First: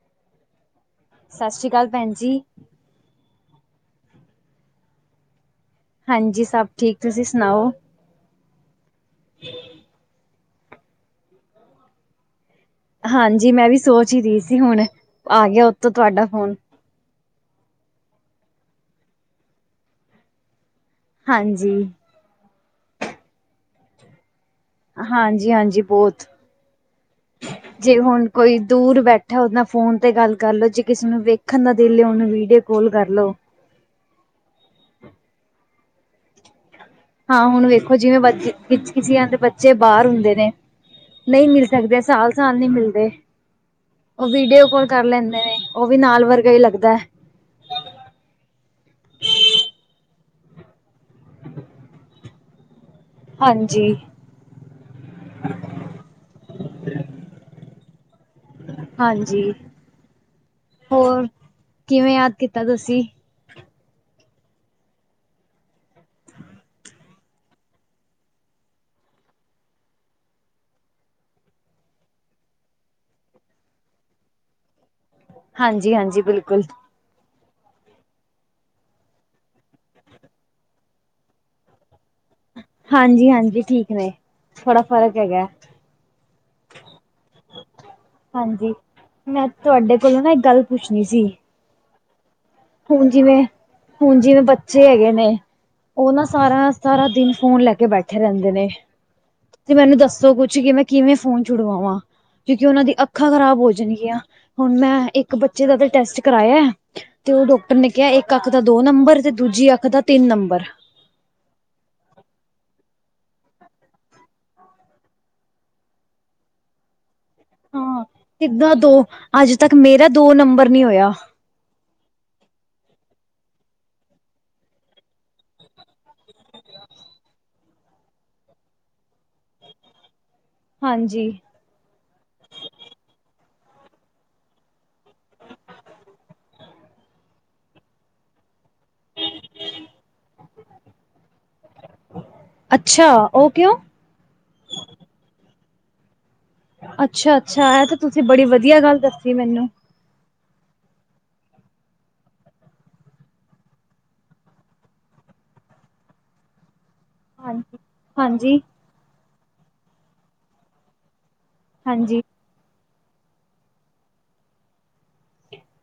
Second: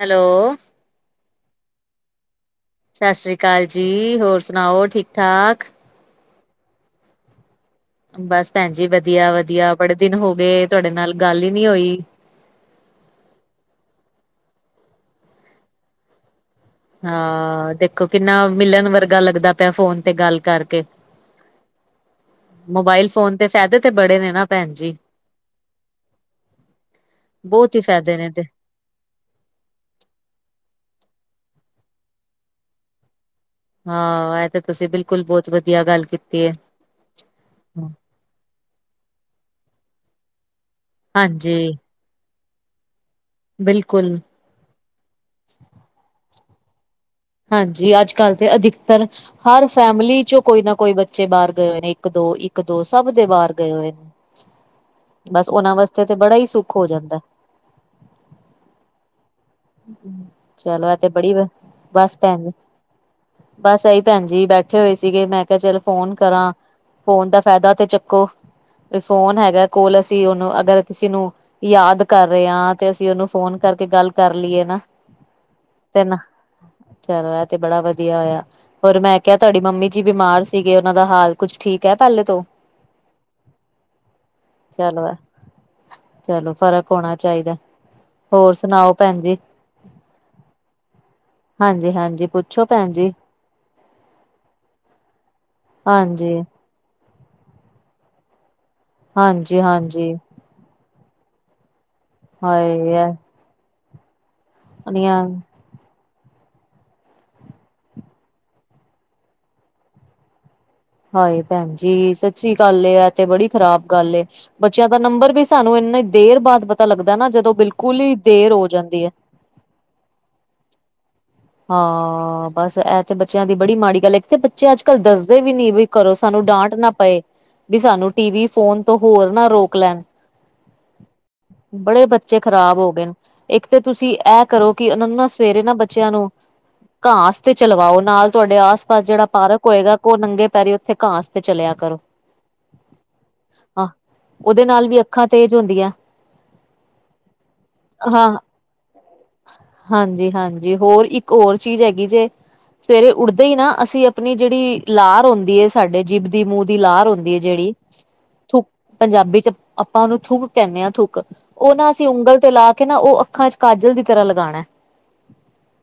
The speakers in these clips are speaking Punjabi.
ਹੈਲੋ। 'ਸਤਿ ਸ਼੍ਰੀ ਅਕਾਲ' ਭੈਣ ਜੀ। 'ਸਤਿ ਸ਼੍ਰੀ ਅਕਾਲ ਜੀ' ਹੋਰ ਸੁਣਾਓ! ਠੀਕ ਠਾਕ। ਹਾਂਜੀ ਸਭ ਠੀਕ, ਤੁਸੀਂ ਸੁਣਾਓ? ਬਸ ਭੈਣ ਜੀ ਵਧੀਆ, ਵਧੀਆ ਬੜੇ ਦਿਨ ਹੋ ਗਏ, ਤੁਹਾਡੇ ਨਾਲ ਗੱਲ ਹੀ ਨੀ ਹੋਈ। ਹਾਂਜੀ, ਮੈਂ ਵੀ ਸੋਚ ਹੀ ਰਹੀ ਸੀ ਹੁਣ, ਆ ਗਿਆ ਉੱਤੋਂ ਤੁਹਾਡਾ ਫੋਨ। ਹਾਂ ਦੇਖੋ, ਕਿੰਨਾ ਮਿਲਣ ਵਰਗਾ ਲੱਗਦਾ ਪਿਆ, ਫੋਨ ਤੇ ਗੱਲ ਕਰਕੇ। ਹਾਂਜੀ। ਮੋਬਾਇਲ ਫੋਨ ਦੇ ਫਾਇਦੇ ਤੇ ਬੜੇ ਨੇ ਨਾ। ਭੈਣ ਜੀ। ਹਾਂਜੀ, ਹਾਂਜੀ ਬਹੁਤ ਬਹੁਤ ਹੀ ਜੇ ਫਾਇਦੇ ਹੁਣ ਨੇ ਤੇ ਕੋਈ ਦੂਰ ਬੈਠਾ ਉਹਦੇ ਨਾਲ ਫੋਨ ਤੇ ਗੱਲ ਕਰ ਲਉ, ਜੇ ਕਿਸੇ ਨੂੰ ਵੇਖਣ ਨਾ ਦਿਲ ਏ ਉਹਨੂੰ ਵੀਡੀਓ ਕਾਲ ਕਰ ਲਉ। ਹਾਂ, ਇਹ ਤਾਂ ਤੁਸੀਂ ਬਿਲਕੁਲ ਬਹੁਤ ਵਧੀਆ ਗੱਲ ਕੀਤੀ ਏ। ਹਾਂ, ਹੁਣ ਵੇਖੋ ਜਿਵੇਂ ਬੱਚੇ ਵਿੱਚ ਕਿਸੀ ਆ ਬੱਚੇ ਬਾਹਰ ਹੁੰਦੇ ਨੇ। ਨਹੀਂ ਹਾਂਜੀ ਮਿਲ ਸਕਦੇ, ਸਾਲ- ਸਾਲ ਨਹੀਂ ਮਿਲਦੇ। ਬਿਲਕੁਲ। ਉਹ ਵੀਡੀਓ ਕਾਲ ਕਰ ਲੈਂਦੇ ਨੇ, ਉਹ ਵੀ ਨਾਲ ਵਰਗਾ ਹੀ ਲੱਗਦੈ। ਹਾਂਜੀ, ਅੱਜ ਕੱਲ੍ਹ ਤੇ ਅਧਿਕਤਰ ਹਰ ਫੈਮਿਲੀ ਚੋਂ ਕੋਈ ਨਾ ਕੋਈ ਬੱਚ ਬੱਚੇ ਬਾਹਰ ਗਏ ਹੋਏ ਨੇ ਇੱਕ ਦੋ, ਇੱਕ ਦੋ ਸਭ ਦੇ ਬਾਹਰ ਗਏ ਹੋਏ ਹਾਂਜੀ ਨੇ। ਬਸ ਉਹਨਾਂ ਵਾਸਤੇ ਤੇ ਬੜਾ ਹੀ ਸੁੱਖ ਹੋ ਜਾਂਦੈ। ਹਾਂਜੀ ਚਲੋ ਐ ਤੇ ਹੋਰ ਬੜੀ, ਕਿਵੇਂ ਬਸ ਯਾਦ ਭੈਣ ਜ ਕੀਤਾ ਤੁਸੀਂ ਬਸ ਇਹੀ ਭੈਣ ਜੀ ਬੈਠੇ ਹੋਏ ਸੀਗੇ ਮੈਂ ਕਿਹਾ ਚਲ ਫੋਨ ਕਰਾਂ। ਫੋਨ ਦਾ ਫਾਇਦਾ ਤੇ ਚੱਕੋ, ਵੀ ਫੋਨ ਹੈਗਾ ਕੋਲ ਅਸੀਂ ਉਹਨੂੰ ਅਗਰ ਕਿਸੇ ਨੂੰ। ਯਾਦ ਕਰ ਰਹੇ ਹਾਂ, ਤੇ ਅਸੀਂ ਉਹਨੂੰ ਫੋਨ ਕਰਕੇ ਗੱਲ ਕਰ ਲਈਏ ਨਾ। ਹਾਂਜੀ ਤੇ ਨਾ ਹਾਂਜੀ ਬਿਲਕੁਲ। ਚਲੋ ਇਹ ਤੇ ਬੜਾ ਵਧੀਆ ਹੋਇਆ। ਹੋਰ ਮੈਂ ਕਿਹਾ ਤੁਹਾਡੀ ਮੰਮੀ ਜੀ ਬਿਮਾਰ ਸੀਗੇ, ਉਹਨਾਂ ਦਾ ਹਾਲ ਕੁੱਝ ਠੀਕ ਹੈ, ਪਹਿਲੇ ਤੋਂ। ਹਾਂਜੀ ਹਾਂਜੀ ਠੀਕ ਨੇ ਥੋੜਾ ਚਲੋ ਫ਼ਰਕ ਹੈਗਾ। ਚਲੋ ਫ਼ਰਕ ਹੋਣਾ ਚਾਹੀਦਾ। ਹੋਰ ਹਾਂਜੀ, ਸੁਣਾਓ ਭੈਣ ਜੀ ਮੈਂ ਤੁਹਾਡੇ ਕੋਲੋਂ ਨਾ ਇੱਕ ਗੱਲ ਪੁੱਛਣੀ ਸੀ। ਹਾਂਜੀ ਹਾਂਜੀ ਪੁੱਛੁ। ਹੁਣ ਜਿਵੇਂ ਹੁਣ ਜਿਵੇਂ ਬੱਚੇ ਹੈਗੇ ਨੇ ਉਹ ਨਾਂ ਹਾਂਜੀ ਸਾਰਾ ਦਿਨ। ਸਾਰਾ ਦਿਨ ਫੋਨ ਲੈ ਕੇ ਬੈਠੇ ਰਹਿੰਦੇ, ਨੇ ਹਾਂਜੀ ਤੇ ਮੈਨੂੰ ਹਾਂਜੀ ਦੱਸੋ ਕੁੱਛ ਕਿਵੇਂ। ਕਿਵੇਂ ਫੋਨ ਛੁਡਵਾਂ, ਕਿਉਂਕਿ ਉਹਨਾਂ ਦੀ ਹਾਏ ਅੱਖਾਂ ਖਰਾਬ ਹੋ ਜਾਣਗੀਆਂ ਹੁਣ ਮੈਂ ਇੱਕ ਬੱਚੇ। ਜਿਹਦਾ ਤਾ ਟੈਸਟ ਕਰਵਾਇਆ। ਤੇ ਉਹ ਡਾਕਟਰ ਨੇ ਕਿਹਾ ਇੱਕ ਅੱਖ ਦਾ ਦੋ ਨੰਬਰ ਤੇ ਦੂਜੀ ਅੱਖ ਦਾ ਤਿੰਨ ਨੰਬਰ। ਹਾਏ ਭੈਣ ਜੀ ਸੱਚੀ ਗੱਲ ਤੇ ਬੜੀ ਖ਼ਰਾਬ ਗੱਲ ਏ। ਬੱਚਿਆਂ ਦਾ ਨੰਬਰ ਵੀ ਸਾਨੂੰ ਇੰਨੀ ਦੇਰ ਬਾਅਦ ਪਤਾ ਲੱਗਦਾ ਨਾ ਜਦੋਂ। ਬਿਲਕੁਲ ਹਾਂ ਈ ਦੇਰ ਹੋ ਕਿੱਦਾਂ ਦੋ ਜਾਂਦੀ ਐ। ਅੱਜ ਤੱਕ ਮੇਰਾ ਦੋ ਨੰਬਰ ਨੀ ਹੋਇਆ। ਹਾਂ ਬਸ ਇਹ ਤੇ ਬੱਚਿਆਂ ਦੀ ਬੜੀ ਮਾੜੀ ਗੱਲ ਹੈ, ਕਿਥ ਬੱਚੇ ਅੱਜ ਕੱਲ੍ਹ ਦੱਸਦੇ ਵੀ ਨੀ ਵੀ। ਕਰੋ ਸਾਨੂੰ ਡਾਂਟ ਨਾ ਪਏ ਵੀ ਸਾਨੂੰ ਟੀ ਵੀ ਫੋਨ ਤੋਂ ਹੋਰ ਨਾ ਰੋਕ ਲੈਣ। ਹਾਂਜੀ। ਬੜੇ ਬੱਚੇ ਖ਼ਰਾਬ ਹੋ ਗਏ, ਨੇ ਇੱਕ ਤਾਂ ਤੁਸੀਂ ਇਹ ਕਰੋ ਕਿ ਉਹਨਾਂ ਨੂੰ ਨਾ ਸਵੇਰੇ ਨਾ ਬੱਚਿਆਂ ਨੂੰ। ਘਾਸ ਤੇ ਚਲਵਾਓ ਨਾਲ ਤੁਹਾਡੇ ਆਸ ਪਾਸ। ਬਸ ਜਿਹੜਾ ਪਾਰਕ ਹੋਏਗਾ, ਕਹੋ ਉਹ ਨੰਗੇ ਪੈਰੀ ਉੱਥੇ ਘਾਸ ਤੇ ਚਲਿਆ ਕਰੋ। ਅੱਛਾ ਉਹ ਕਿਉਂ? ਹਾਂ ਉਹਦੇ ਨਾਲ ਵੀ ਅੱਖਾਂ ਤੇਜ਼ ਹੁੰਦੀਆਂ। ਅੱਛਾ ਅੱਛਾ ਇਹ ਤੇ ਤੁਸੀਂ ਬੜੀ ਵਧੀਆ ਗੱਲ ਦੱਸੀ ਮੈਨੂੰ। ਹਾਂਜੀ ਹਾਂਜੀ ਹੋਰ ਇੱਕ ਹੋਰ ਚੀਜ਼ ਹੈਗੀ ਜੇ। ਸਵੇਰੇ ਉੱਠਦੇ ਹੀ ਨਾ ਅਸੀਂ ਆਪਣੀ ਜਿਹੜੀ ਲਾਰ ਹੁੰਦੀ ਹੈ, ਸਾਡੇ ਜੀਬ ਦੀ ਮੂੰਹ ਦੀ ਲਾਰ ਹੁੰਦੀ ਆ। ਜਿਹੜੀ ਹਾਂਜੀ। ਥੁਕ ਹਾਂਜੀ-ਹਾਂਜੀ, ਪੰਜਾਬੀ ਚ ਆਪਾਂ ਉਹਨੂੰ ਥੁੱਕ ਕਹਿੰਦੇ ਹਾਂ ਥੁੱਕ। ਉਹ ਨਾ ਅਸੀਂ ਉਂਗਲ ਤੇ ਲਾ ਕੇ ਨਾ ਉਹ ਅੱਖਾਂ ਚ ਕਾਜਲ ਦੀ ਤਰ੍ਹਾਂ ਲਗਾਣਾ ਐ।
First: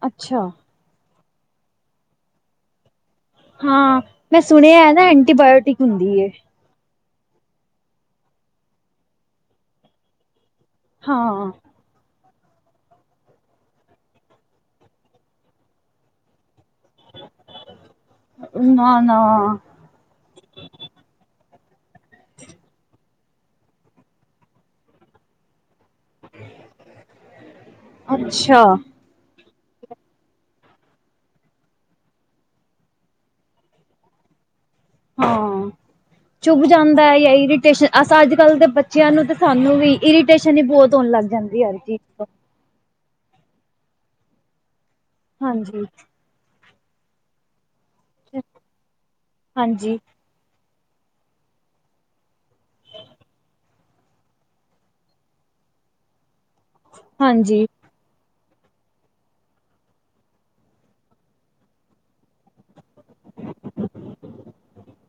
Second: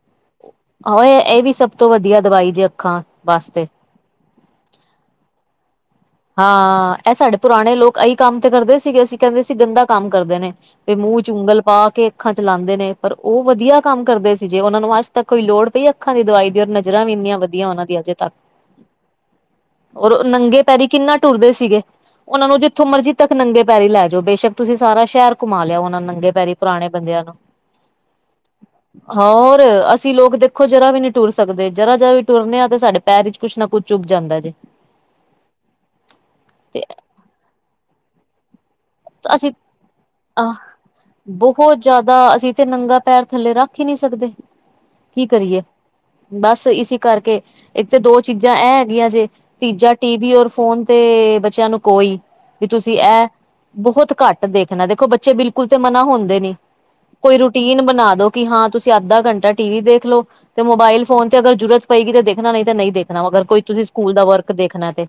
ਅੱਛਾ। ਆਹੋ ਇਹ ਇਹ ਵੀ ਸਭ ਤੋਂ ਵਧੀਆ ਦਵਾਈ ਜੇ ਅੱਖਾਂ ਦੀ। ਹਾਂ ਮੈਂ ਸੁਣਿਆ ਨਾ ਐਂਟੀਬਾਇਓਟਿਕ ਹੁੰਦੀ ਏ। ਹਾਂ ਇਹ ਸਾਡੇ ਪੁਰਾਣੇ ਲੋਕ ਇਹੀ ਕੰਮ ਤੇ ਕਰਦੇ ਸੀਗੇ, ਅਸੀਂ ਕਹਿੰਦੇ ਸੀ ਗੰਦਾ ਕੰਮ ਕਰਦੇ ਨੇ। ਤੇ ਮੂੰਹ ਚ ਹਾਂ, ਉਂਗਲ ਪਾ ਕੇ। ਅੱਖਾਂ ਚ ਲਾਉਂਦੇ ਨੇ ਪਰ ਉਹ ਵਧੀਆ ਕੰਮ ਕਰਦੇ ਸੀ, ਜੇ ਉਹਨਾਂ ਨੂੰ ਅੱਜ ਤੱਕ ਕੋਈ ਲੋੜ ਪਈ ਅੱਖਾਂ ਦੀ ਦਵਾਈ ਦੀ ਉਹ ਨੂੰ। ਨਜਰਾਂ ਵੀ ਇੰਨੀਆਂ ਵਧੀਆ ਉਹਨਾਂ ਦੀ ਅਜੇ ਤੱਕ ਨਾ-ਨਾ, ਉਦੋਂ ਨੰਗੇ ਪੈਰ। ਪੈਰੀ ਕਿੰਨਾ ਟੁਰਦੇ ਸੀਗੇ। ਉਹਨਾਂ ਨੂੰ ਜਿੱਥੋਂ ਮਰਜ਼ੀ ਤੱਕ ਨੰਗੇ ਪੈਰੀ ਲੈ ਜਾਓ, ਬੇਸ਼ੱਕ ਤੁਸੀਂ ਸਾਰਾ ਸ਼ਹਿਰ ਘੁਮਾ ਲਿਆ ਉਹਨਾਂ ਨੂੰ। ਨੰਗੇ ਪੈਰੀ ਪੁਰਾਣੇ ਬੰਦਿਆਂ ਨੂੰ। ਅੱਛਾ, ਹਾਂ ਹੋਰ ਅਸੀਂ ਲੋਕ ਦੇਖੋ ਜਰਾ ਵੀ ਨਹੀਂ, ਟੁਰ ਸਕਦੇ ਜਰਾ ਜਰਾ ਵੀ ਟੁਰਨੇ ਹਾਂ ਤੇ ਸਾਡੇ ਪੈਰ ਵਿੱਚ। ਕੁਛ ਨਾ ਕੁੱਛ ਚੁੱਭ ਜਾਂਦਾ ਜੇ। ਹਾਂ ਚੁੱਭ ਤੇ ਜਾਂਦਾ ਜਾਂ ਇਰੀਟੇਸ਼ਨ ਅੱਜ ਕੱਲ ਦੇ ਬੱਚੇ। ਬੱਚਿਆਂ ਨੂੰ ਤੇ ਅਸੀਂ ਸਾਨੂੰ ਵੀ ਆਹ ਇਰੀਟੇਸ਼ਨ ਹੀ ਬਹੁਤ ਹੋਣ ਲੱਗ ਜਾਂਦੀ ਬਹੁਤ ਹਰ ਚੀਜ਼ ਜ਼ਿਆਦਾ ਤੋਂ। ਅਸੀਂ ਤੇ ਨੰਗਾ ਪੈਰ ਥੱਲੇ ਰੱਖ ਹੀ ਨਹੀ ਸਕਦੇ ਕੀ ਕਰੀਏ? ਹਾਂਜੀ। ਬਸ ਇਸ ਕਰਕੇ ਇੱਕ ਤਾਂ ਦੋ ਚੀਜ਼ਾਂ ਐ ਹੈਗੀਆਂ ਜੇ ਤੀਜਾ ਟੀ ਵੀ ਔਰ ਫੋਨ। ਤੇ ਬੱਚਿਆਂ ਨੂੰ ਕੋਈ ਵੀ ਤੁਸੀਂ ਇਹ। ਬਹੁਤ ਘੱਟ ਦੇਖਣਾ, ਬੱਚੇ ਬਿਲਕੁਲ ਤੇ ਮਨਾ ਹੁੰਦੇ ਨੀ ਕੋਈ ਹਾਂਜੀ-ਹਾਂਜੀ, ਰੂਟੀਨ ਬਣਾ ਦੋ। ਕਿ ਹਾਂ ਤੁਸੀਂ ਅੱਧਾ ਘੰਟਾ ਟੀ ਵੀ ਦੇਖ ਲੋ। ਤੇ ਮੋਬਾਇਲ ਫੋਨ ਤੇ ਅਗਰ ਜਰੂਰਤ ਪਏਗੀ ਤੇ ਦੇਖਣਾ ਨਹੀਂ ਤੇ ਨਹੀਂ ਦੇਖਣਾ ਅਗਰ ਕੋਈ। ਤੁਸੀਂ ਸਕੂਲ ਦਾ ਵਰਕ ਦੇਖਣਾ ਤੇ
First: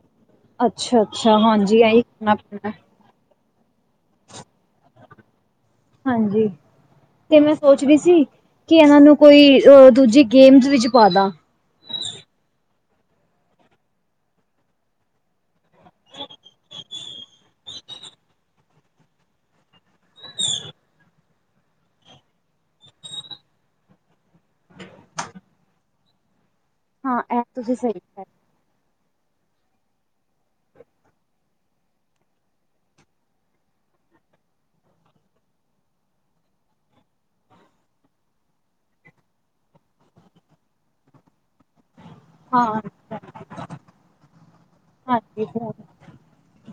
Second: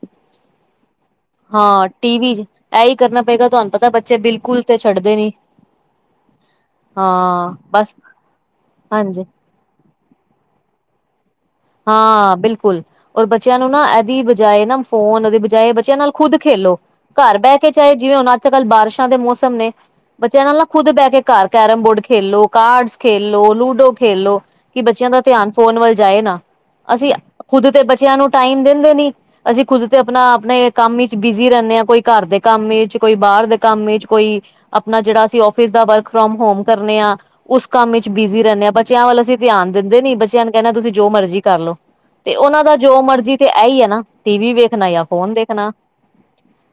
ਅੱਛਾ-ਅੱਛਾ, ਹਾਂਜੀ ਹਾਂ ਐਈ ਟੀਵੀ ਕਰਨਾ ਚ ਪੈਂਦਾ। ਇਹੀ ਕਰਨਾ ਪਏਗਾ ਤੁਹਾਨੂੰ ਪਤਾ ਬੱਚੇ ਬਿਲਕੁਲ ਤੇ ਛੱਡਦੇ ਨੀ ਹਾਂਜੀ ਤੇ ਹਾਂ ਮੈਂ ਸੋਚ ਬਸ ਰੀ ਸੀ ਕਿ ਇਹਨਾਂ ਹਾਂਜੀ ਨੂੰ ਕੋਈ ਅਹ ਦੂਜੀ ਗੇਮਸ ਵਿੱਚ ਪਾ ਦਾਂ। ਹਾਂ, ਬਿਲਕੁਲ। ਰ ਬੱਚਿਆਂ ਨੂੰ ਨਾ ਇਹਦੀ ਬਜਾਏ ਨਾ ਫੋਨ ਉਹਦੀ ਬਜਾਏ ਬੱਚਿਆਂ ਨਾਲ ਖੁਦ ਖੇਲੋ। ਘਰ ਬਹਿ ਕੇ ਚਾਹੇ ਜਿਵੇਂ ਹੁਣ ਅੱਜ ਕੱਲ੍ਹ ਬਾਰਿਸ਼ਾਂ ਦੇ ਮੌਸਮ ਨੇ। ਬੱਚਿਆਂ ਇਹ ਨਾਲ ਨਾਲ ਖੁਦ ਬਹਿ ਕੇ ਘਰ ਕੈਰਮ ਬੋਰਡ ਖੇਲੋ ਕਾਰਡਸ ਖੇਲੋ ਲੂਡੋ ਖੇਲੋ। ਕਿ ਬੱਚਿਆਂ ਦਾ ਧਿਆਨ ਫੋਨ ਵੱਲ ਜਾਏ ਨਾ ਅਸੀਂ ਹਾਂ ਇਹ ਖੁਦ ਤੁਸੀਂ ਤੇ ਸਹੀ ਬੱਚਿਆਂ ਕਰ ਨੂੰ ਟਾਈਮ ਦਿੰਦੇ ਨੀ। ਅਸੀਂ ਖੁਦ ਤੇ ਆਪਣਾ ਆਪਣੇ ਕੰਮ ਵਿਚ ਬਿਜੀ ਰਹਿੰਦੇ ਹਾਂ ਕੋਈ ਘਰ ਦੇ ਕੰਮ ਵਿਚ ਕੋਈ ਬਾਹਰ ਦੇ ਕੰਮ ਵਿਚ ਕੋਈ ਆਪਣਾ ਜਿਹੜਾ ਅਸੀਂ ਔਫਿਸ ਦਾ ਵਰਕ ਫਰੋਮ ਹੋਮ ਕਰਨੇ ਆ। ਉਸ ਕੰਮ ਵਿਚ ਬਿਜ਼ੀ ਰਹਿੰਦੇ ਆ ਬੱਚਿਆਂ ਵੱਲ ਅਸੀਂ ਧਿਆਨ ਦਿੰਦੇ ਨੀ ਬੱਚਿਆਂ ਨੂੰ ਕਹਿੰਦੇ ਆ ਤੁਸੀਂ ਜੋ ਮਰਜ਼ੀ ਕਰ ਲਓ। ਤੇ ਉਹਨਾਂ ਦਾ ਜੋ ਹਾਂ। ਮਰਜੀ ਤੇ ਇਹੀ ਹੈ ਨਾ ਟੀ ਵੀ ਵੇਖਣਾ ਜਾਂ ਫੋਨ ਦੇਖਣਾ।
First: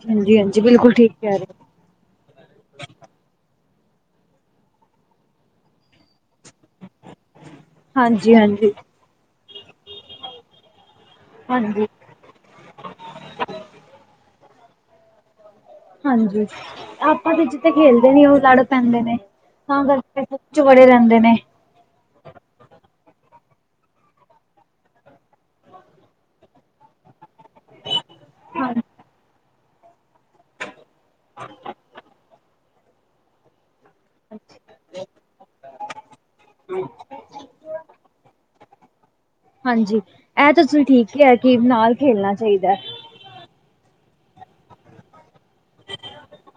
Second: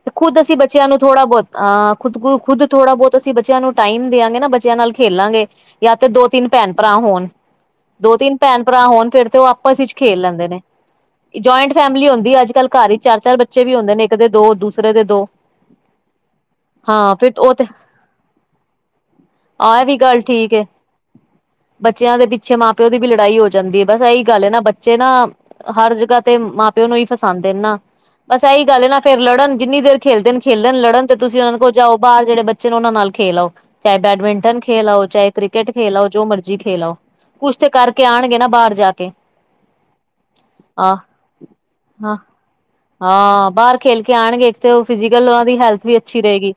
ਤੇ ਹਾਂਜੀ ਖੁੱਦ ਅਸੀਂ ਹਾਂਜੀ ਬੱਚਿਆਂ ਬਿਲਕੁਲ ਨੂੰ ਠੀਕ ਥੋੜ੍ਹਾ ਕਹਿ ਬਹੁਤ ਰਹੇ ਅਹ ਖੁਦ ਖੁਦ ਥੋੜਾ ਬਹੁਤ ਅਸੀ ਬੱਚਿਆਂ ਨੂੰ ਟਾਈਮ ਦਿਆਂਗੇ ਨਾ ਬੱਚਿਆਂ ਨਾਲ ਖੇਲਾਂਗੇ। ਜਾਂ ਤੇ ਦੋ ਤਿੰਨ ਭੈਣ ਭਰਾ ਹੋਣ। ਦੋ ਹਾਂਜੀ ਤਿੰਨ ਭੈਣ ਹਾਂਜੀ। ਭਰਾ ਹੋਣ ਫਿਰ ਤੇ ਉਹ ਆਪਸ ਵਿੱਚ ਖੇਲ ਲੈਂਦੇ ਨੇ। ਜੁਆਇੰਟ ਹਾਂਜੀ। ਫੈਮਿਲੀ ਹੁੰਦੀ ਅੱਜ ਕੱਲ੍ਹ ਘਰ ਹੀ ਚਾਰ ਚਾਰ ਬੱਚੇ ਵੀ ਹੁੰਦੇ ਨੇ ਇੱਕ ਦੇ ਦੋ ਦੂਸਰੇ ਦੇ ਦੋ। ਹਾਂਜੀ ਆਪਸ ਵਿੱਚ ਤੇ ਉਹ ਖੇਲਦੇ ਨੀ ਉਹ ਲੜ ਪੈਂਦੇ ਨੇ ਤਾਂ ਆਹ ਵੀ ਗੱਲ ਕਰਕੇ ਠੀਕ ਏ ਚਿਮੜੇ ਰਹਿੰਦੇ ਨੇ। ਬੱਚਿਆਂ ਦੇ ਪਿੱਛੇ ਮਾਂ ਪਿਓ ਦੀ ਵੀ ਲੜਾਈ ਹੋ ਜਾਂਦੀ ਹੈ ਬਸ ਇਹੀ ਗੱਲ ਹੈ ਨਾ ਬੱਚੇ ਨਾ ਹਰ ਜਗ੍ਹਾ ਤੇ ਮਾਂ ਪਿਓ ਨੂੰ ਹੀ ਫਸਾਉਂਦੇ ਨਾ ਬਸ ਇਹੀ ਹਾਂਜੀ। ਗੱਲ ਏ ਨਾ ਫੇਰ ਲੜਨ ਜਿੰਨੀ ਦੇਰ ਖੇਲਦੇ ਨੇ ਖੇਲਣ ਲੜਨ ਤੇ ਤੁਸੀਂ ਉਹਨਾਂ ਨੂੰ ਕਹੋ ਬਾਹਰ ਜਿਹੜੇ ਬੱਚੇ ਨੇ ਉਹਨਾਂ ਨਾਲ ਖੇਲ ਆਓ। ਚਾਹੇ ਬੈਡਮਿੰਟਨ ਖੇਲ ਆਓ ਚਾਹੇ ਕ੍ਰਿਕਟ ਖੇਲ ਆਓ ਜੋ ਮਰਜੀ ਖੇਲ ਆਓ। ਕੁਛ ਤੇ ਕਰਕੇ ਆਉਣਗੇ ਨਾ ਬਾਹਰ ਜਾ ਕੇ ਹਾਂਜੀ ਇਹ ਤਾਂ ਤੁਸੀ ਆਹ ਠੀਕ ਕਿਹਾ ਕਿ ਨਾਲ ਹਾਂ ਖੇਲਣਾ ਚਾਹੀਦਾ। ਹਾਂ ਬਾਹਰ ਖੇਲ ਕੇ ਆਉਣਗੇ ਤੇ ਇੱਕ ਤੇ ਫਿਜ਼ਕਲ ਉਹਨਾਂ ਦੀ ਹੈਲਥ ਵੀ ਅੱਛੀ ਰਹੇਗੀ।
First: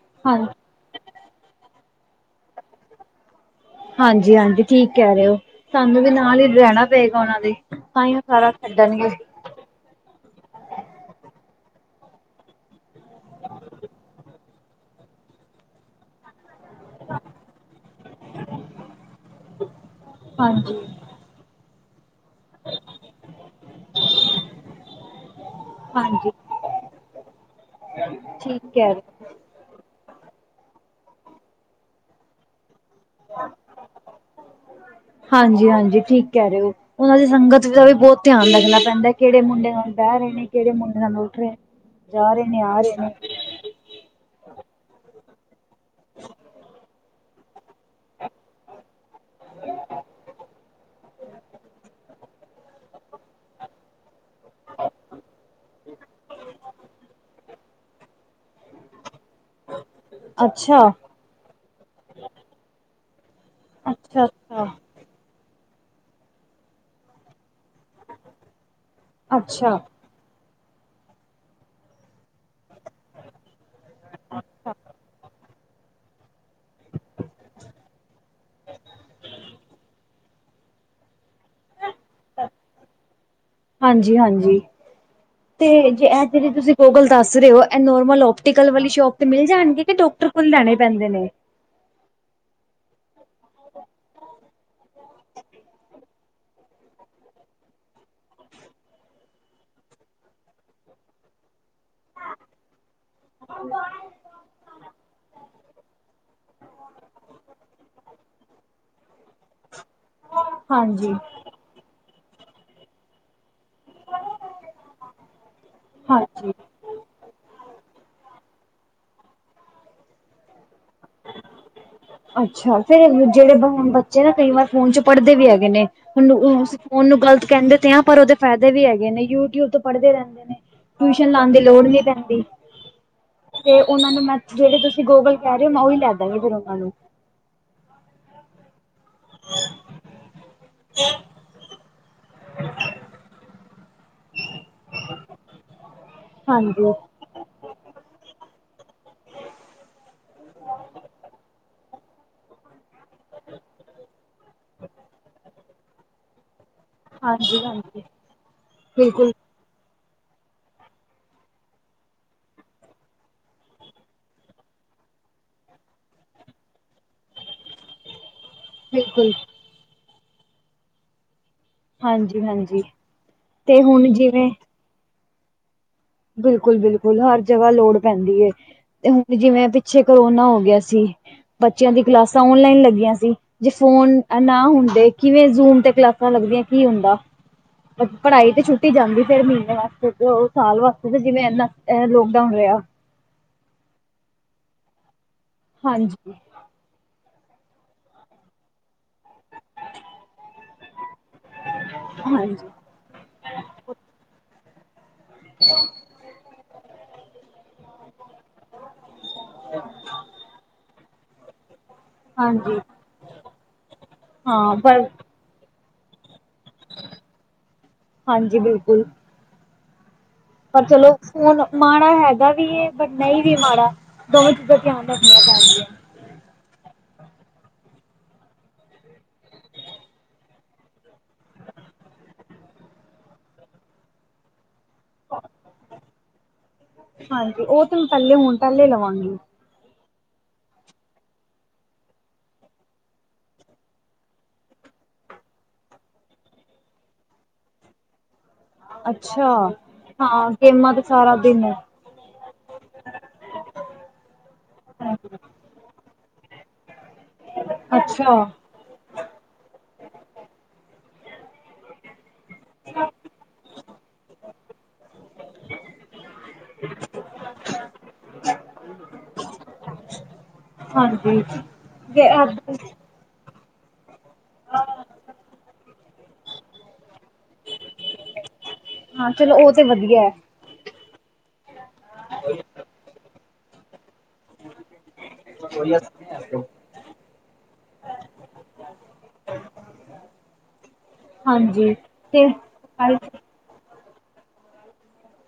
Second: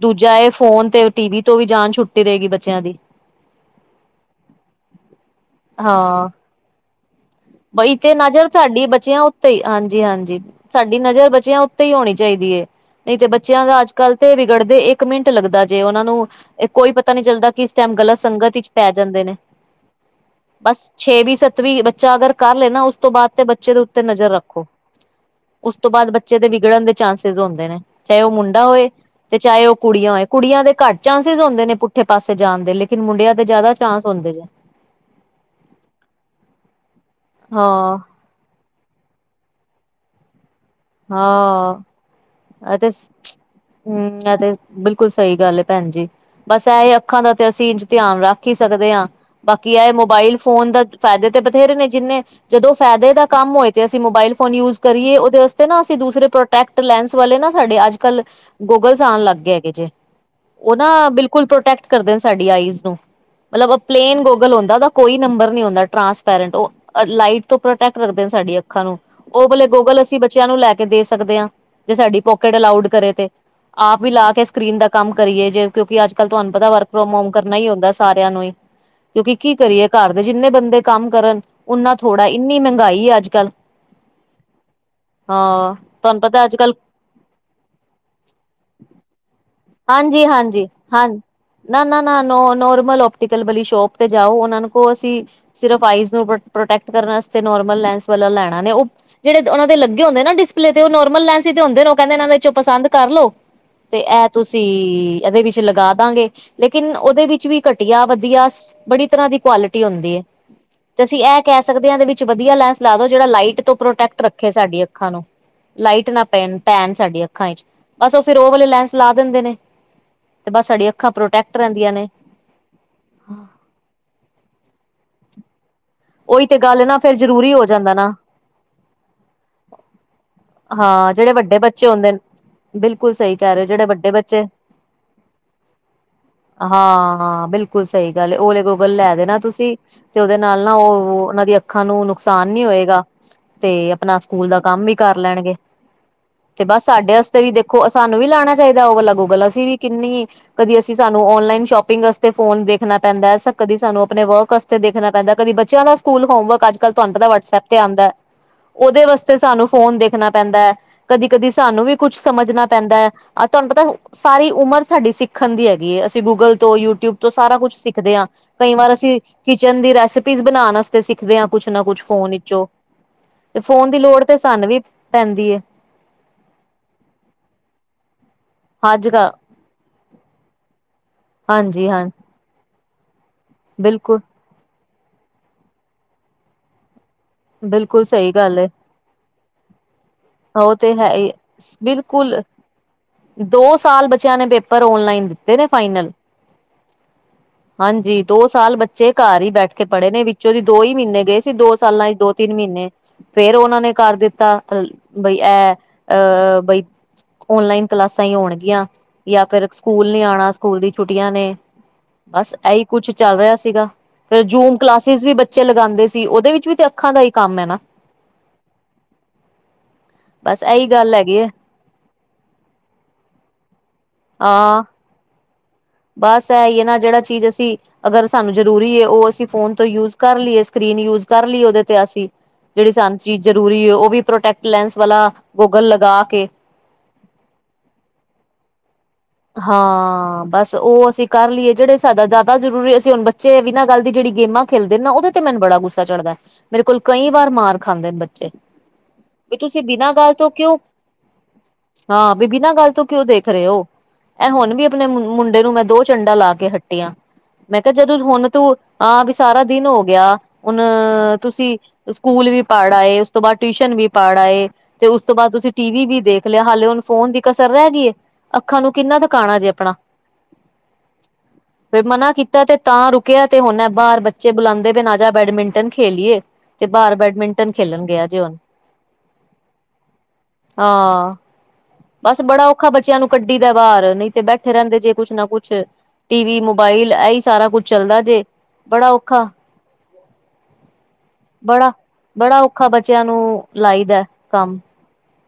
ਦੂਜਾ ਹਾਂ। ਇਹ ਫੋਨ ਤੇ ਟੀ ਵੀ ਤੋਂ ਵੀ ਜਾਨ ਛੁੱਟੀ ਰਹੇਗੀ ਬੱਚਿਆਂ ਦੀ। ਹਾਂਜੀ, ਹਾਂਜੀ ਠੀਕ ਕਹਿ ਰਹੇ ਹੋ ਸਾਨੂੰ ਵੀ ਹਾਂ ਨਾਲ ਹੀ ਰਹਿਣਾ। ਪਏਗਾ ਉਹਨਾਂ ਦੇ ਬਈ ਤਾਂਹੀ ਉਹ ਸਾਰਾ ਛੱਡਣਗੇ। ਤੇ ਹਾਂਜੀ ਹਾਂਜੀ ਸਾਡੀ ਨਜ਼ਰ ਬਚਿਆਂ ਉੱਤੇ ਹੀ ਹੋਣੀ ਚਾਹੀਦੀ ਏ। ਨਹੀਂ ਤੇ ਬੱਚਿਆਂ ਦਾ ਅੱਜ ਕੱਲ੍ਹ ਤੇ ਵਿਗੜਦੇ ਇੱਕ ਮਿੰਟ ਲੱਗਦਾ ਜੇ ਉਹਨਾਂ ਨੂੰ ਇਹ ਕੋਈ ਪਤਾ ਨਹੀਂ ਚੱਲਦਾ ਕਿ ਇਸ ਟਾਈਮ ਗਲਤ ਸੰਗਤ ਵਿੱਚ ਪੈ ਜਾਂਦੇ ਨੇ ਬਸ ਹਾਂਜੀ। ਛੇਵੀਂ ਸੱਤਵੀਂ ਬੱਚਾ ਅਗਰ ਕਰ ਲੇ ਨਾ ਉਸ ਤੋਂ ਬਾਅਦ ਤੇ ਬੱਚੇ ਦੇ ਉੱਤੇ ਨਜ਼ਰ ਰੱਖੋ। ਉਸ ਤੋਂ ਬਾਅਦ ਹਾਂਜੀ ਬੱਚੇ ਦੇ ਵਿਗੜਨ ਦੇ ਚਾਂਸਿਸ ਹੁੰਦੇ ਨੇ ਚਾਹੇ ਉਹ ਠੀਕ ਮੁੰਡਾ ਹੋਏ ਕਹਿ ਰਹੇ ਤੇ ਚਾਹੇ ਉਹ ਕੁੜੀਆਂ ਹੋਏ ਕੁੜੀਆਂ ਦੇ ਘੱਟ ਚਾਂਸਿਸ ਹੁੰਦੇ ਨੇ ਪੁੱਠੇ ਪਾਸੇ ਜਾਣ ਦੇ ਲੇਕਿਨ ਮੁੰਡਿਆਂ ਦੇ ਜ਼ਿਆਦਾ ਚਾਂਸ ਹੁੰਦੇ ਜੇ। ਹਾਂਜੀ, ਹਾਂਜੀ ਠੀਕ ਕਹਿ ਰਹੇ ਹੋ ਉਹਨਾਂ ਦੀ ਸੰਗਤ ਦਾ ਵੀ ਬਹੁਤ ਧਿਆਨ ਰਖਣਾ ਪੈਂਦਾ ਕਿਹੜੇ ਮੁੰਡੇ ਨਾਲ ਬਹਿ ਰਹੇ ਨੇ ਕਿਹੜੇ ਮੁੰਡੇ ਨਾਲ ਉੱਠ ਰਹੇ ਨੇ ਹਾਂ-ਹਾਂ ਜਾ ਰਹੇ ਨੇ ਇਹ ਆ ਤੇ ਰਹੇ ਨੇ। ਹਮ ਇਹ ਤੇ ਬਿਲਕੁਲ ਸਹੀ ਗੱਲ ਹੈ ਭੈਣ ਜੀ ਬਸ ਇਹ ਅੱਖਾਂ ਦਾ ਤੇ ਅਸੀਂ ਧਿਆਨ ਰੱਖ ਹੀ ਸਕਦੇ ਹਾਂ ਬਾਕੀ ਇਹ ਮੋਬਾਇਲ ਫੋਨ ਦਾ ਫਾਇਦੇ ਤੇ ਬਥੇਰੇ ਨੇ ਜਿੰਨੇ ਜਦੋਂ ਫਾਇਦੇ ਦਾ ਕੰਮ ਹੋਏ ਤੇ ਅਸੀਂ ਮੋਬਾਇਲ ਫੋਨ ਯੂਜ ਕਰੀਏ ਉਹਦੇ ਤੇ ਨਾ ਅਸੀਂ ਦੂਸਰੇ ਪ੍ਰੋਟੈਕਟ ਲੈਂਸ ਵਾਲੇ ਨਾ ਸਾਡੇ ਅੱਜ ਕੱਲ ਗੂਗਲਸ ਆਉਣ ਲੱਗ ਗਏ। ਲੱਗ ਗਏ ਜੇ ਉਹ ਅੱਛਾ ਨਾ ਬਿਲਕੁਲ ਪ੍ਰੋਟੈਕਟ ਕਰਦੇ ਨੇ ਨਾ ਸਾਡੀ ਆਈਜ਼ ਨੂੰ। ਮਤਲਬ ਪਲੇਨ ਅੱਛਾ ਗੋਗਲ ਅੱਛਾ ਹੁੰਦਾ ਓਦਾ ਕੋਈ ਨੰਬਰ ਨੀ ਹੁੰਦਾ ਟ੍ਰਾਂਸਪੈਰੇਂਟ ਉਹ ਲਾਈਟ ਤੋਂ ਪ੍ਰੋਟੈਕਟ ਰੱਖਦੇ ਸਾਡੀ ਅੱਖਾਂ ਨੂੰ ਉਹ ਵਾਲੇ ਅੱਛਾ ਗੋਗਲ ਅਸੀਂ ਬੱਚਿਆਂ ਨੂੰ ਲੈ ਕੇ ਦੇ ਸਕਦੇ ਹਾਂ ਜੇ ਸਾਡੀ ਪੋਕਟ ਅਲਾਉਡ ਕਰੇ ਤੇ ਆਪ ਵੀ ਲਾ ਕੇ ਸਕਰੀਨ ਦਾ ਕੰਮ ਕਰੀਏ ਜੇ ਕਿਉਂਕਿ ਅੱਜ ਕੱਲ ਤੁਹਾਨੂੰ ਪਤਾ ਵਰਕ ਫਰੋਮ ਹੋਮ ਕਰਨਾ ਹੀ ਹੁੰਦਾ ਸਾਰਿਆਂ ਨੂੰ ਹੀ ਕਿਉਂਕਿ ਕੀ ਕਰੀਏ ਘਰ ਜਿੰਨੇ ਬੰਦੇ ਕੰਮ ਕਰਨ ਓਨਾ ਥੋੜ੍ਹਾ ਇੰਨੀ ਮਹਿੰਗਾਈ ਅੱਜ ਕੱਲ੍ਹ ਹਾਂਜੀ-ਹਾਂਜੀ! ਹਾਂ। ਤੇ ਜੇ ਤੁਹਾਨੂੰ ਇਹ ਪਤਾ ਜਿਹੜੀ ਅੱਜ ਕੱਲ੍ਹ ਤੁਸੀਂ ਕੋਗਲ ਦੱਸ ਰੇ ਓ ਇਹ ਨੋਰਮਲ ਓਪਟੀਕਲ ਵਾਲੀ ਸ਼ੋਪ ਤੇ ਮਿਲ ਜਾਣਗੇ ਕਿ ਹਾਂਜੀ ਡਾਕਟਰ ਕੋਲ ਹਾਂਜੀ ਲੈਣੇ ਹਾਂ ਪੈਂਦੇ ਨੇ ਨਾ ਨਾ ਨਾ ਨੋ ਨੋਰਮਲ ਓਪਟੀਕਲ ਵਾਲੀ ਸ਼ੋਪ ਤੇ ਜਾਓ ਉਹਨਾਂ ਨੂੰ ਉਹ ਅਸੀਂ ਸਿਰਫ਼ ਆਈਜ਼ ਨੂੰ ਪ੍ਰੋਟੈਕਟ ਕਰਨ ਵਸਤੇ ਨੋਰਮਲ ਲੈਂਸ ਵਾਲਾ ਲੈਣਾ ਨੇ ਉਹ ਜਿਹੜੇ ਉਹਨਾਂ ਦੇ ਲ ਹੁੰਦੇ ਨੇ ਡਿਸਪਲੇ ਤੇ ਉਹ ਨੋਰਮਲ ਲੈਂਸ ਈ ਤੇ ਹੁੰਦੇ ਕਹਿੰਦੇ ਇਹਨਾਂ ਦੇ 'ਚੋਂ ਪਸਦ ਕਰ ਲੋੋ ਤੇ ਐ ਤੁਸੀਂ ਇਹਦੇ ਵਿੱਚ ਲਗਾ ਦਾਂਗੇ। ਲੇਕਿਨ ਉਹਦੇ ਵਿੱਚ ਵੀ ਘਟੀਆ ਵਧੀਆ ਸ ਬੜੀ ਤਰ੍ਹਾਂ ਦੀ ਕੁਆਲਿਟੀ ਹੁੰਦੀ ਐ। ਹਾਂਜੀ [unintelligible] ਤੇ ਅਸੀਂ ਐ ਕਹਿ ਸਕਦੇ ਆਂ ਇਹਦੇ ਵਿੱਚ ਵਧੀਆ ਲੈਂਸ ਲਾ ਦੋ ਜਿਹੜਾ ਲਾਈਟ ਤੋਂ ਪ੍ਰੋਟੈਕਟ ਰੱਖੇ ਸਾਡੀ ਅੱਖਾਂ ਨੂੰ ਲਾਈਟ ਨਾ ਹਾਂਜੀ ਪੈਣ ਪੈਣ ਸਾਡੀ ਅੱਖਾਂ ਵਿੱਚ ਬਸ ਉਹ ਫ਼ਿਰ ਉਹ ਵਾਲੇ ਲੈਂਸ ਲਾ ਦਿੰਦੇ ਨੇ। ਤੇ ਬਸ ਸਾਡੀਆਂ ਅੱਖਾਂ ਪ੍ਰੋਟੈਕਟ ਰਹਿੰਦੀਆਂ ਨੇ। ਅੱਛਾ ਫ਼ੇਰ ਜਿਹੜੇ ਬੱਚੇ ਨਾ ਕਈ ਵਾਰ ਫ਼ੋਨ ਚ ਪੜ੍ਹਦੇ ਵੀ ਹੈਗੇ ਨੇ? ਉਹੀ ਤੇ ਗੱਲ ਨਾ ਫੇਰ ਓਹਨੂੰ ਗ਼ਲਤ ਜ਼ਰੂਰੀ ਹੋ ਕਹਿੰਦੇ ਤੇ ਜਾਂਦਾ ਆ ਨਾ ਪਰ ਉਹਦੇ ਫਾ਼ਇਦੇ ਵੀ ਹੈਗੇ ਨੇ ਯੂਟਿਊਬ ਤੋਂ ਪੜ੍ਹਦੇ ਰਹਿੰਦੇ ਨੇ। ਹਾਂ ਟਿਊਸ਼ਨ ਜਿਹੜੇ ਲਾਉਣ ਵੱਡੇ ਦੀ ਲੋੜ ਬੱਚੇ ਨੀ ਹੁੰਦੇ ਨੇ ਪੈਂਦੀ। ਬਿਲਕੁਲ ਸਹੀ ਕਹਿ ਰਹੇ ਹੋ ਤੇ ਜਿਹੜੇ ਉਹਨਾਂ ਵੱਡੇ ਨੂੰ ਮੈਂ ਬੱਚੇ ਜਿਹੜੇ ਤੁਸੀਂ ਗੋਗਲ ਕਹਿ ਰੇ ਓ ਮੈਂ ਉਹੀ ਲੈ ਦਾਂਗੀ ਫੇਰ ਉਹਨਾਂ ਨੂੰ। ਹਾਂ ਹਾਂ ਬਿਲਕੁਲ ਸਹੀ ਗੱਲ ਐ ਓਲੇ ਗੋਗਲ ਲੈ ਦੇਣਾ ਤੁਸੀਂ ਤੇ ਉਹਦੇ ਨਾਲ਼ ਨਾ ਉਹ ਉਹਨਾਂ ਦੀ ਅ ਅੱਖਾਂ ਨੂੰ ਨੁਕਸਾਨ ਨੀ ਹੋਏਗਾ ਤੇ ਆਪਣਾ ਸਕੂਲ ਦਾ ਕੰਮ ਵੀ ਕਰ ਲੈਣਗੇ। ਤੇ ਬਸ ਹਾਂਜੀ ਸਾਡੇ ਵਾਸਤੇ ਵੀ ਦੇਖੋ ਸਾਨੂੰ ਵੀ ਲਾਣਾ ਚਾਹੀਦਾ ਉਹ ਵਾਲਾ ਗੋਗਲ ਅਸੀਂ ਵੀ ਕਿੰਨੀ ਕਦੀ ਅਸੀਂ ਸਾਨੂੰ ਔਨਲਾਈਨ ਸ਼ੋਪਿੰਗ ਵਸਤੇ ਫੋ਼ਨ ਦੇਖ ਦੇਖਣਾ ਪੈਂਦਾ ਸ ਕਦੀ ਸਾਨੂੰ ਆਪਣੇ ਵਰਕ ਵਸਤੇ ਦੇਖਣਾ ਪੈਂਦਾ ਕਦੀ ਬੱਚਿਆਂ ਦਾ ਸਕੂਲ ਹੋਮਵਰਕ ਅੱਜ ਾਨ ਵਟਸਪ ਹਾਂਜੀ ਤੇ ਹਾਂਜੀ ਆਂਦਾ ਉਹਦੇ ਬਿਲਕੁਲ ਵਾਸਤੇ ਸਾਨੂੰ ਫੋਨ ਦੇਖਣਾ ਪੈਂਦੈ। ਕਦੀ-ਕਦੀ ਸਾਨੂੰ ਵੀ ਕੁੱਛ ਸਮਝਣਾ ਪੈਂਦੈ। ਆਹ ਤੁਹਾਨੂੰ ਪਤਾ ਸਾਰੀ ਉਮਰ ਸਾਡੀ ਸਿੱਖਣ ਦੀ ਹੈਗੀ ਐ ਅਸੀਂ ਗੂਗਲ ਤੋਂ ਯੂਟਿਊਬ ਤੋਂ ਸਾਰਾ ਕੁਛ ਸਿੱਖਦੇ ਆ। ਕਈ ਵਾਰ ਅਸੀਂ ਬਿਲਕੁਲ ਕਿਚਨ ਦੀ ਰੈਸਪੀਜ਼ ਬਣਾਨ ਵਸਤ ਤੇ ਸਿੱਖਦੇ ਆਂ ਕੁਛ ਨਾ ਕੁਛ ਫੋ਼ਨ ਹਾਂਜੀ ਵਿਚੋਂ ਹਾਂਜੀ ਤੇ ਫੋ਼ਨ ਦੀ ਲੋੜ ਤੇ ਸਾਨੂੰ ਵੀ ਪੈਂਦੀ ਐ। ਬਿਲਕੁਲ ਬਿਲਕੁਲ ਹਰ ਜਗ੍ਹਾ ਲੋੜ ਪੈਂਦੀ ਏ ਅੱਜ ਤੇ ਕ ਹੁਣ ਜਿਵੇਂ ਪਿੱਛੇ ਕਰੋਨਾ ਹੋ ਗਿਆ ਸੀ। ਹਾਂਜੀ ਬੱਚਿਆਂ ਦੀ ਹਾਂ ਕਲਾਸਾਂ ਓਨਲਾਈਨ ਲੱਗੀਆਂ ਸੀ। ਜੇ ਫੋ਼ਨ ਬਿਲਕੁਲ ਨਾ ਹੁੰਦੇ ਕਿਵੇਂ ਜ਼ੂਮ ਤੇ ਕਲਾਸਾਂ ਲੱਗਦੀਆਂ ਕੀ ਹੁੰਦਾ? ਬਿਲਕੁਲ ਸਹੀ ਪੜ੍ਹਾਈ ਗੱਲ ਤੇ ਹੈ ਛੁੱਟੀ ਜਾਂਦੀ ਫੇ਼ਰ ਮਹੀਨੇ ਵਾਸਤੇ ਤੇ ਉਹ ਸਾਲ਼ ਵਾ। ਤੇ ਹੈ ਹੀ ਜਿਵੇਂ ਇਨਾ ਬਿਲਕੁਲ ਲੋਕਡਾਊਨ ਰਿਆ। ਦੋ ਸਾਲ ਬੱਚਿਆਂ ਨੇ ਪੇਪਰ ਔਨਲਾਈਨ ਦਿੱਤੇ ਨੇ ਫਾਈਨਲ। ਹਾਂਜੀ ਦੋ ਸਾਲ ਬੱਚੇ ਘਰ ਈ ਬੈਠ ਕੇ ਪੜ੍ਹੇ ਨੇ ਵਿੱਚੋਂ ਦੀ ਦੋ ਈ ਮਹੀਨੇ ਗਏ ਸੀ ਦੋ ਸਾਲਾਂ 'ਚ ਦੋ-ਤਿੰਨ ਹਾਂਜੀ-ਹਾਂਜੀ-ਹਾਂਜੀ ਮਹੀਨੇ, ਫੇ਼ਰ ਉਹਨਾਂ ਨੇ ਕਰ ਦਿੱਤਾ ਲ ਬਈ ਐ ਅਹ ਬਈ ਓਨਲਾਈਨ ਕਲਾਸਾਂ ਈ ਹੋਣਗੀਆਂ ਯਾ ਫ਼ਿਰ ਸਕੂਲ ਨੀ ਆਣਾ ਸਕੂਲ ਦੀ ਛੁੱਟੀਆਂ ਨੇ। ਬਸ ਐਈ ਕੁਛ ਚੱਲ ਰਿਆ ਸੀਗਾ ਫਰ ਹਾਂ ਜੂਮ ਪਰ ਕਲਾਸਿਸ ਵੀ ਬ ਬੱਚੇ ਲਗਾਂਦੇ ਸੀ ਉਹਦੇ ਵਿੱਚ ਵੀ ਤੇ ਅੱਖਾਂ ਦਾ ਈ ਕੰਮ ਐ ਨਾ। ਹਾਂਜੀ ਬਿਲਕੁਲ। ਬਸ ਪਰ ਇਹੀ ਚਲੋ ਗੱਲ ਹੈਗੀ ਹੈ ਹੁਣ ਮਾੜਾ ਹੈਗਾ ਵੀ ਏ ਬ ਨਈਂ ਵੀ ਮਾੜਾ ਬਹੁਤ ਜਿੱਦਾਂ ਧਿਆਨ [unintelligible] [inaudible] ਬਾਸ ਐ ਈ ਐ ਨਾ ਜਿਹੜਾ ਚੀਜ਼ ਅਸੀਂ ਅਗਰ ਸਾਨੂੰ ਜਰੂਰੀ ਏ ਉਹ ਅਸੀਂ ਫੋ਼ਨ ਤੋਂ ਯੂਜ਼ ਕਰ ਲਈਏ ਸਕਰੀਨ ਯੂਜ਼ ਕਰ ਲਈਏ ਉਹਦੇ ਤੇ ਅਸੀਂ ਜਿਹੜੀ ਸਾਨੂੰ ਚੀਜ਼ ਜਰੂਰੀ ਐ ਉਹ ਵੀ ਪ੍ਰੋਟੈਕਟ ਲੈਂਸ ਵਾਲਾ ਗੋਗਲ ਲਗਾ ਕੇ ਹਾਂਜੀ, ਔ ਤੇ ਹੁ- ਪਹਿਲੇ ਹੁਨ ਪੈਲੇ ਲਵਾਂਗੀ। ਹਾਂ, ਬਸ ਉਹ ਅਸੀਂ ਕਰ ਲੀਏ ਜਿਹੜੇ ਸਾਦਾ ਜਾਦਾ ਜ਼ਰੂਰੀ ਅਸੀਂ ਹੁਣ ਬੱਚੇ ਵੀਨਾਂ ਗੱਲ ਦੀ ਜਿਹੜੀ ਗੇਮਾਂ ਖੇਲਦੇ ਨਾ ਉਹਦੇ ਤੇ ਮੈਨੂੰ ਬੜਾ ਗੁੱਸਾ ਚੜ੍ਹਦਾ। ਮੇਰੇ ਕੋਲ਼ ਕਈ ਵਾਰ ਮਾਰ ਖਾਂਦੇ ਨੇ ਬੱਚੇ। ਅੱਛਾ, ਵੀ ਤੁਸੀਂ ਬਿਨਾਂ ਗੱਲ ਤੋਂ ਹਾਂ ਕਿਉਂ ਗੇਮਾਂ ਤੇ ਸਾਰਾ ਦਿਨ ਹਾਂ, ਬਿ ਬਿਨਾਂ ਗੱਲ ਤੋਂ ਕਿਉਂ ਦੇਖ ਰਏ ਹੋ? ਐ ਹੁਣ ਵੀ ਆਪਣੇ ਮੁੰ ਮੁੰਡੇ ਨੂੰ ਮੈਂ ਦੋ ਚੰਡਾ ਲਾ ਕੇ ਹੱਟੀਆਂ। ਮੈਂ ਕਿਹਾ ਜਦੋਂ ਅੱਛਾ ਹੁਣ ਤੂੰ ਹਾਂ ਬੀ ਸਾਰਾ ਦਿਨ ਹੋ ਗਿਆ। ਹੁਣ ਤੁਸੀਂ ਸਕੂਲ ਵੀ ਪੜ ਆਏ, ਉਸ ਤੋਂ ਬਾਅਦ ਟਿਊਸ਼ਨ ਵੀ ਪੜ ਆਏ ਤੇ ਉਸ ਤੋਂ ਬਾਅਦ ਤੁਸੀਂ ਟੀ ਵੀ ਵੀ ਦੇਖ ਲਿਆ, ਹਾਲੇ ਹੁਣ ਫੋਨ ਦੀ ਕਸਰ ਰੈ ਗਈ ਏ। ਅੱਖਾਂ ਨੂੰ ਕਿੰਨਾ ਦੁਕਾਾਣਾ ਜੇ ਆਪਣਾ। ਹਾਂਜੀ ਫੇਰ ਮਨਾ ਕੀਤਾ ਤੇ ਤਾਂ ਰੁ ਕਿਆ ਤੇ ਹੁਣਾ ਐ ਬਾਰ ਬੱਚੇ ਬੁਲਾਂਦੇ ਬਏ ਨੇ ਆਜਾ ਬੈਡਮਿੰਟਨ ਖੇਲੀਏ। ਤੇ ਬਾਹਰ ਬੈਡਮਿੰ ਟਨ ਖੇਲਣ ਗਿਆ ਜੇ ਹੁਨ। ਹਾਂ ਚਲੋ ਉਹ ਤੇ ਵਧੀਆ ਹੈ ਹਾਂ, ਬਸ ਬੜਾ ਔਖਾ ਬੱਚਿਆਂ ਨੂੰ ਕੱਢੀ ਦਾ ਬਾਰ, ਨਹੀਂ ਤੇ ਬੈਠੇ ਰੈਂਦੇਂ ਜੇ ਕੁਛ ਨਾ ਕੁਛ, ਟੀਵੀ, ਮੋਬਾਈਲ ਐਈ ਸਾਰਾ ਕੁਛ ਚਲਦਾ ਜੇ, ਬੜਾ ਔਖਾ ਬੜਾ, ਹਾਂਜੀ ਤੇ ਬੜਾ ਔਖਾ ਬੱਚਿਆਂ ਨੂੰ ਲਾਈ ਦਾ ਕੰਮ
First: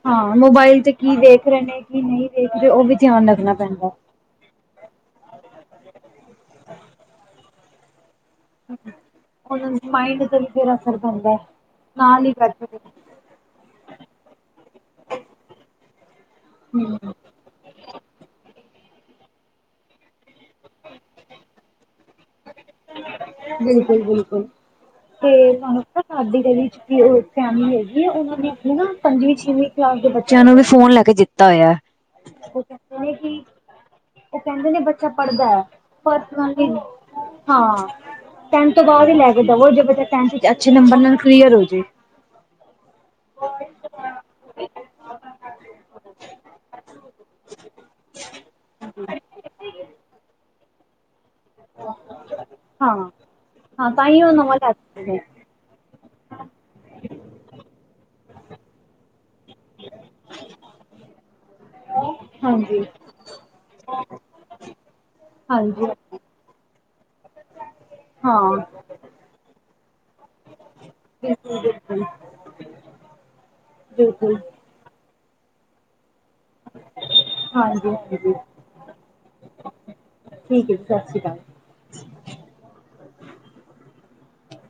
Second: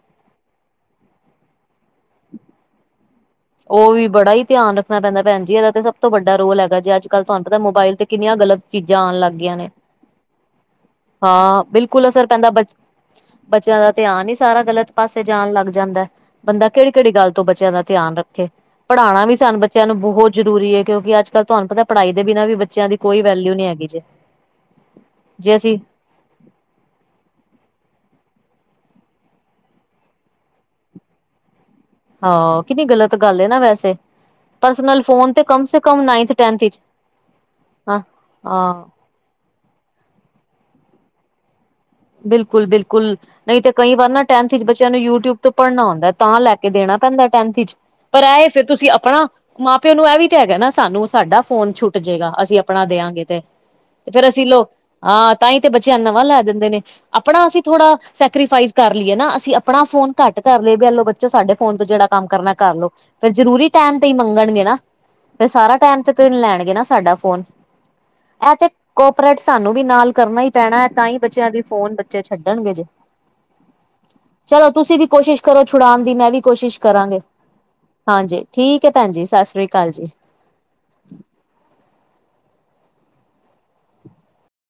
ਹਾਂ, ਮੋਬਾਇਲ ਤੇ ਕੀ ਦੇਖ ਰੈ ਨੇ, ਕੀ ਨਹੀਂ ਦੇਖ ਰੈ ਉਹ ਵੀ ਧਿਆਨ ਰੱਖਣਾ ਪੈਂਦਾ ਉ ਵੀ ਬੜਾ ਈ ਧਿਆਨ ਣਾ ਪੈਂਦਾ। ਭੈਣਜੀ ਇਹਦਾ ਤੇ ਸਭ ਤੋਂ ਵੱਡਾ ਰੋਲ ਹੈਗਾ, ਜੇ ਅੱਜ ਕੱਲ ਤਾਨੂੰ ਪਤਾ ਮੋਬਾਇਲ ਤੇ ਕਿਨਿਆਂ ਗਲਤ ਚੀਜ਼ਾਂ ਆਨ ਲੱਗ ਗੀਆਂ ਨੇ। ਹੁਣ ਮਾਇੰਡ ਤੇ ਵੀ ਫਿਰ ਅਸਰ ਪੈਂਦਾ ਹਾਂ ਬਿਲਕੁਲ ਨਾਲ ਅਸਰ ਹੀ ਪੈਂਦਾ ਬਚ ਕਰਕੇ ਬੱਚਿਆਂ ਦਾ ਧਿਆਨ ਈ ਸਾਰਾ ਗਲਤ ਪਾਸੇ ਜਾਣ ਲੱਗ ਜਾਂਦਾ। ਬੰਦਾ ਕਿਹੜੀ-ਕਿਹੜੀ ਹਮ ਗੱਲ ਤੋਂ ਬੱਚਿਆਂ ਦਾ ਧਿਆਨ ਰੱਖ ਖੇ ਪੜਾਣਾ ਵੀ ਸਨ ਬੱਚਿਆਂ ਨੂੰ ਬਹੁਤ ਜ਼ਰੂਰੀ ਏ, ਕਿਉਂਕਿ ਅੱਜ ਕੱਲ੍ਹ ਤੁਆਨੂੰ ਪਤਾ ਪੜ੍ਹਾਈ ਦੇ ਬਿਨਾਂ ਵੀ ਬ ਬਿਲਕੁਲ-ਬਿਲਕੁਲ ਤੇ ਜੇ [unintelligible] ਅਸੀਂ ਸਾਡੀ ਗਲੀ 'ਚ ਵੀ ਉਹ ਫੈਮਿਲੀ ਹੈਗੀ ਏ, ਉਹਨਾਂ ਨੇ ਆਪਣੇ ਨਾ ਪੰਜਵੀਂ-ਛੇਵੀਂ ਕਲਾਸ ਦੇ ਬੱਚਿਆਂ ਨੂੰ ਵੀ ਫੋਨ ਲੈ ਕੇ ਦਿੱ [unintelligible] ਹਾਂ, ਕਿਨੀ ਗਲਤ ਗੱਲ ਏ ਨਾ ਵੈਸੇ ਉਹ ਕਹਿੰਦੇ ਨੇ ਪਰਸਨਲ ਬੱਚਾ ਫੋਨ ਤੇ ਪੜ੍ਹਦਾ ਹੈ ਕਮ ਸੇ ਕਮ ਨਾਈੰਨਥ-ਟੈਥੰ ਪਰਸਨਲੀ ਇਚ। ਹਾਂ, ਟੈਂਥ ਤੋਂ ਬਾਅਦ ਹੀ ਲੈ ਕੇ ਦਵੋ ਜੇ ਬੱਚਾ ਟੈਂਥ 'ਚ ਅੱਛੇ ਨੰਬਰ ਨਾਲ ਕਲੀਅਰ ਹੋ ਜੇ। ਬਿਲਕੁਲ-ਬਿਲਕੁਲ। ਨਹੀਂ ਤੇ ਕਈ ਵਾਰ ਨਾ ਟੈਂਥ ਵਿਚ ਬੱਚਿਆਂ ਨੂੰ ਯੂਟਿਊਬ ਤੋਂ ਪੜ੍ਹਨਾ ਹੁੰਦਾ ਤਾਂ ਲੈ ਕੇ ਦੇਣਾ ਪੈਂਦਾ ਟੈਂਥ 'ਚ। ਪਰ ਐ ਫੇਰ ਤੁਸੀਂ ਆਪਣਾ, ਮਾਂ ਪਿਓ ਨੂੰ ਐ ਵੀ ਤੇ ਹੈਗਾ ਨਾ ਸਾਨੂੰ ਸਾਡਾ ਫੋਨ ਛੁੱਟ ਜੇਗਾ ਅਸੀਂ ਆਪਣਾ ਹਾਂ ਦਿਆਂਗੇ ਤੇ। ਹਾਂ ਤਾਂ ਤੇ ਹੀ ਫੇਰ ਉਹ ਅਸੀਂ ਨਵਾਂ ਲੋਗ ਲੈ ਸਕਦੇ ਨੇ ਆ ਤਾਂ ਹੀ ਤੇ ਬੱਚਿਆਂ ਨੁ ਨਵਾਂ ਲੈ ਦਿੰਦੇ ਨੇ। ਆਪਣਾ ਅਸੀਂ ਥੋੜਾ, ਸੈਕਰੀਫਾਈਸ ਕਰ ਲਈਏ ਨਾ ਅਸੀਂ ਅਪ ਆਪਣਾ ਫੋਨ ਘੱਟ ਧਰ ਲੇ, ਵੀ ਐਲੋ ਬੱਚੋ ਸਾਡੇ ਫੋਨ ਤੋਂ ਜਿਹੜਾ ਕੰਮ ਕਰਨਾ ਕਰਲ ਹਾਂਜੀ ਲੋ। ਫਿਰ ਜਰੂਰੀ ਟੈਮ ਤੇ ਹੀ ਮੰਗਣਗੇ ਨਾ, ਫਿਰ ਸਾਰਾ ਹਾਂਜੀ ਟਾਈਮ ਤੇ ਤੇ ਨਿ ਲੈਣਗੇ ਨਾ ਸਾਡਾ ਫੋਨ। ਹਾਂ ਐ ਤੇ ਕੋਪਰੇਟ ਸਾਨੂੰ ਵੀ ਨਾਲ ਕਰਨਾ ਈ ਪੈਣਾ। ਤਾਂਈ ਬੱਚਿਆਂ ਬਿਲਕੁਲ ਦੀ ਫੋਨ, ਬਿਲਕੁਲ ਬੱਚੇ ਛੱਡਣਗੇ ਜੇ। ਬਿਲਕੁਲ ਚਲੋ, ਤੁਸੀਂ ਵੀ ਕੋਸ਼ਿਸ਼ ਕਰੋ ਛੁਣਾਨ ਦੀ, ਮੈਂ ਵੀ ਕੋਸ਼ਿਸ਼ ਕਰਾਂਗੇ। ਹਾਂਜੀ ਠੀਕ ਏ ਪੈਂਨ ਜੀ, ਸਤਿ ਸ੍ਰੀ ਅਕਾਲ ਜੀ। ਠੀਕ ਏ ਜੀ ਸਤਿ ਸ਼੍ਰੀ ਅਕਾਲ।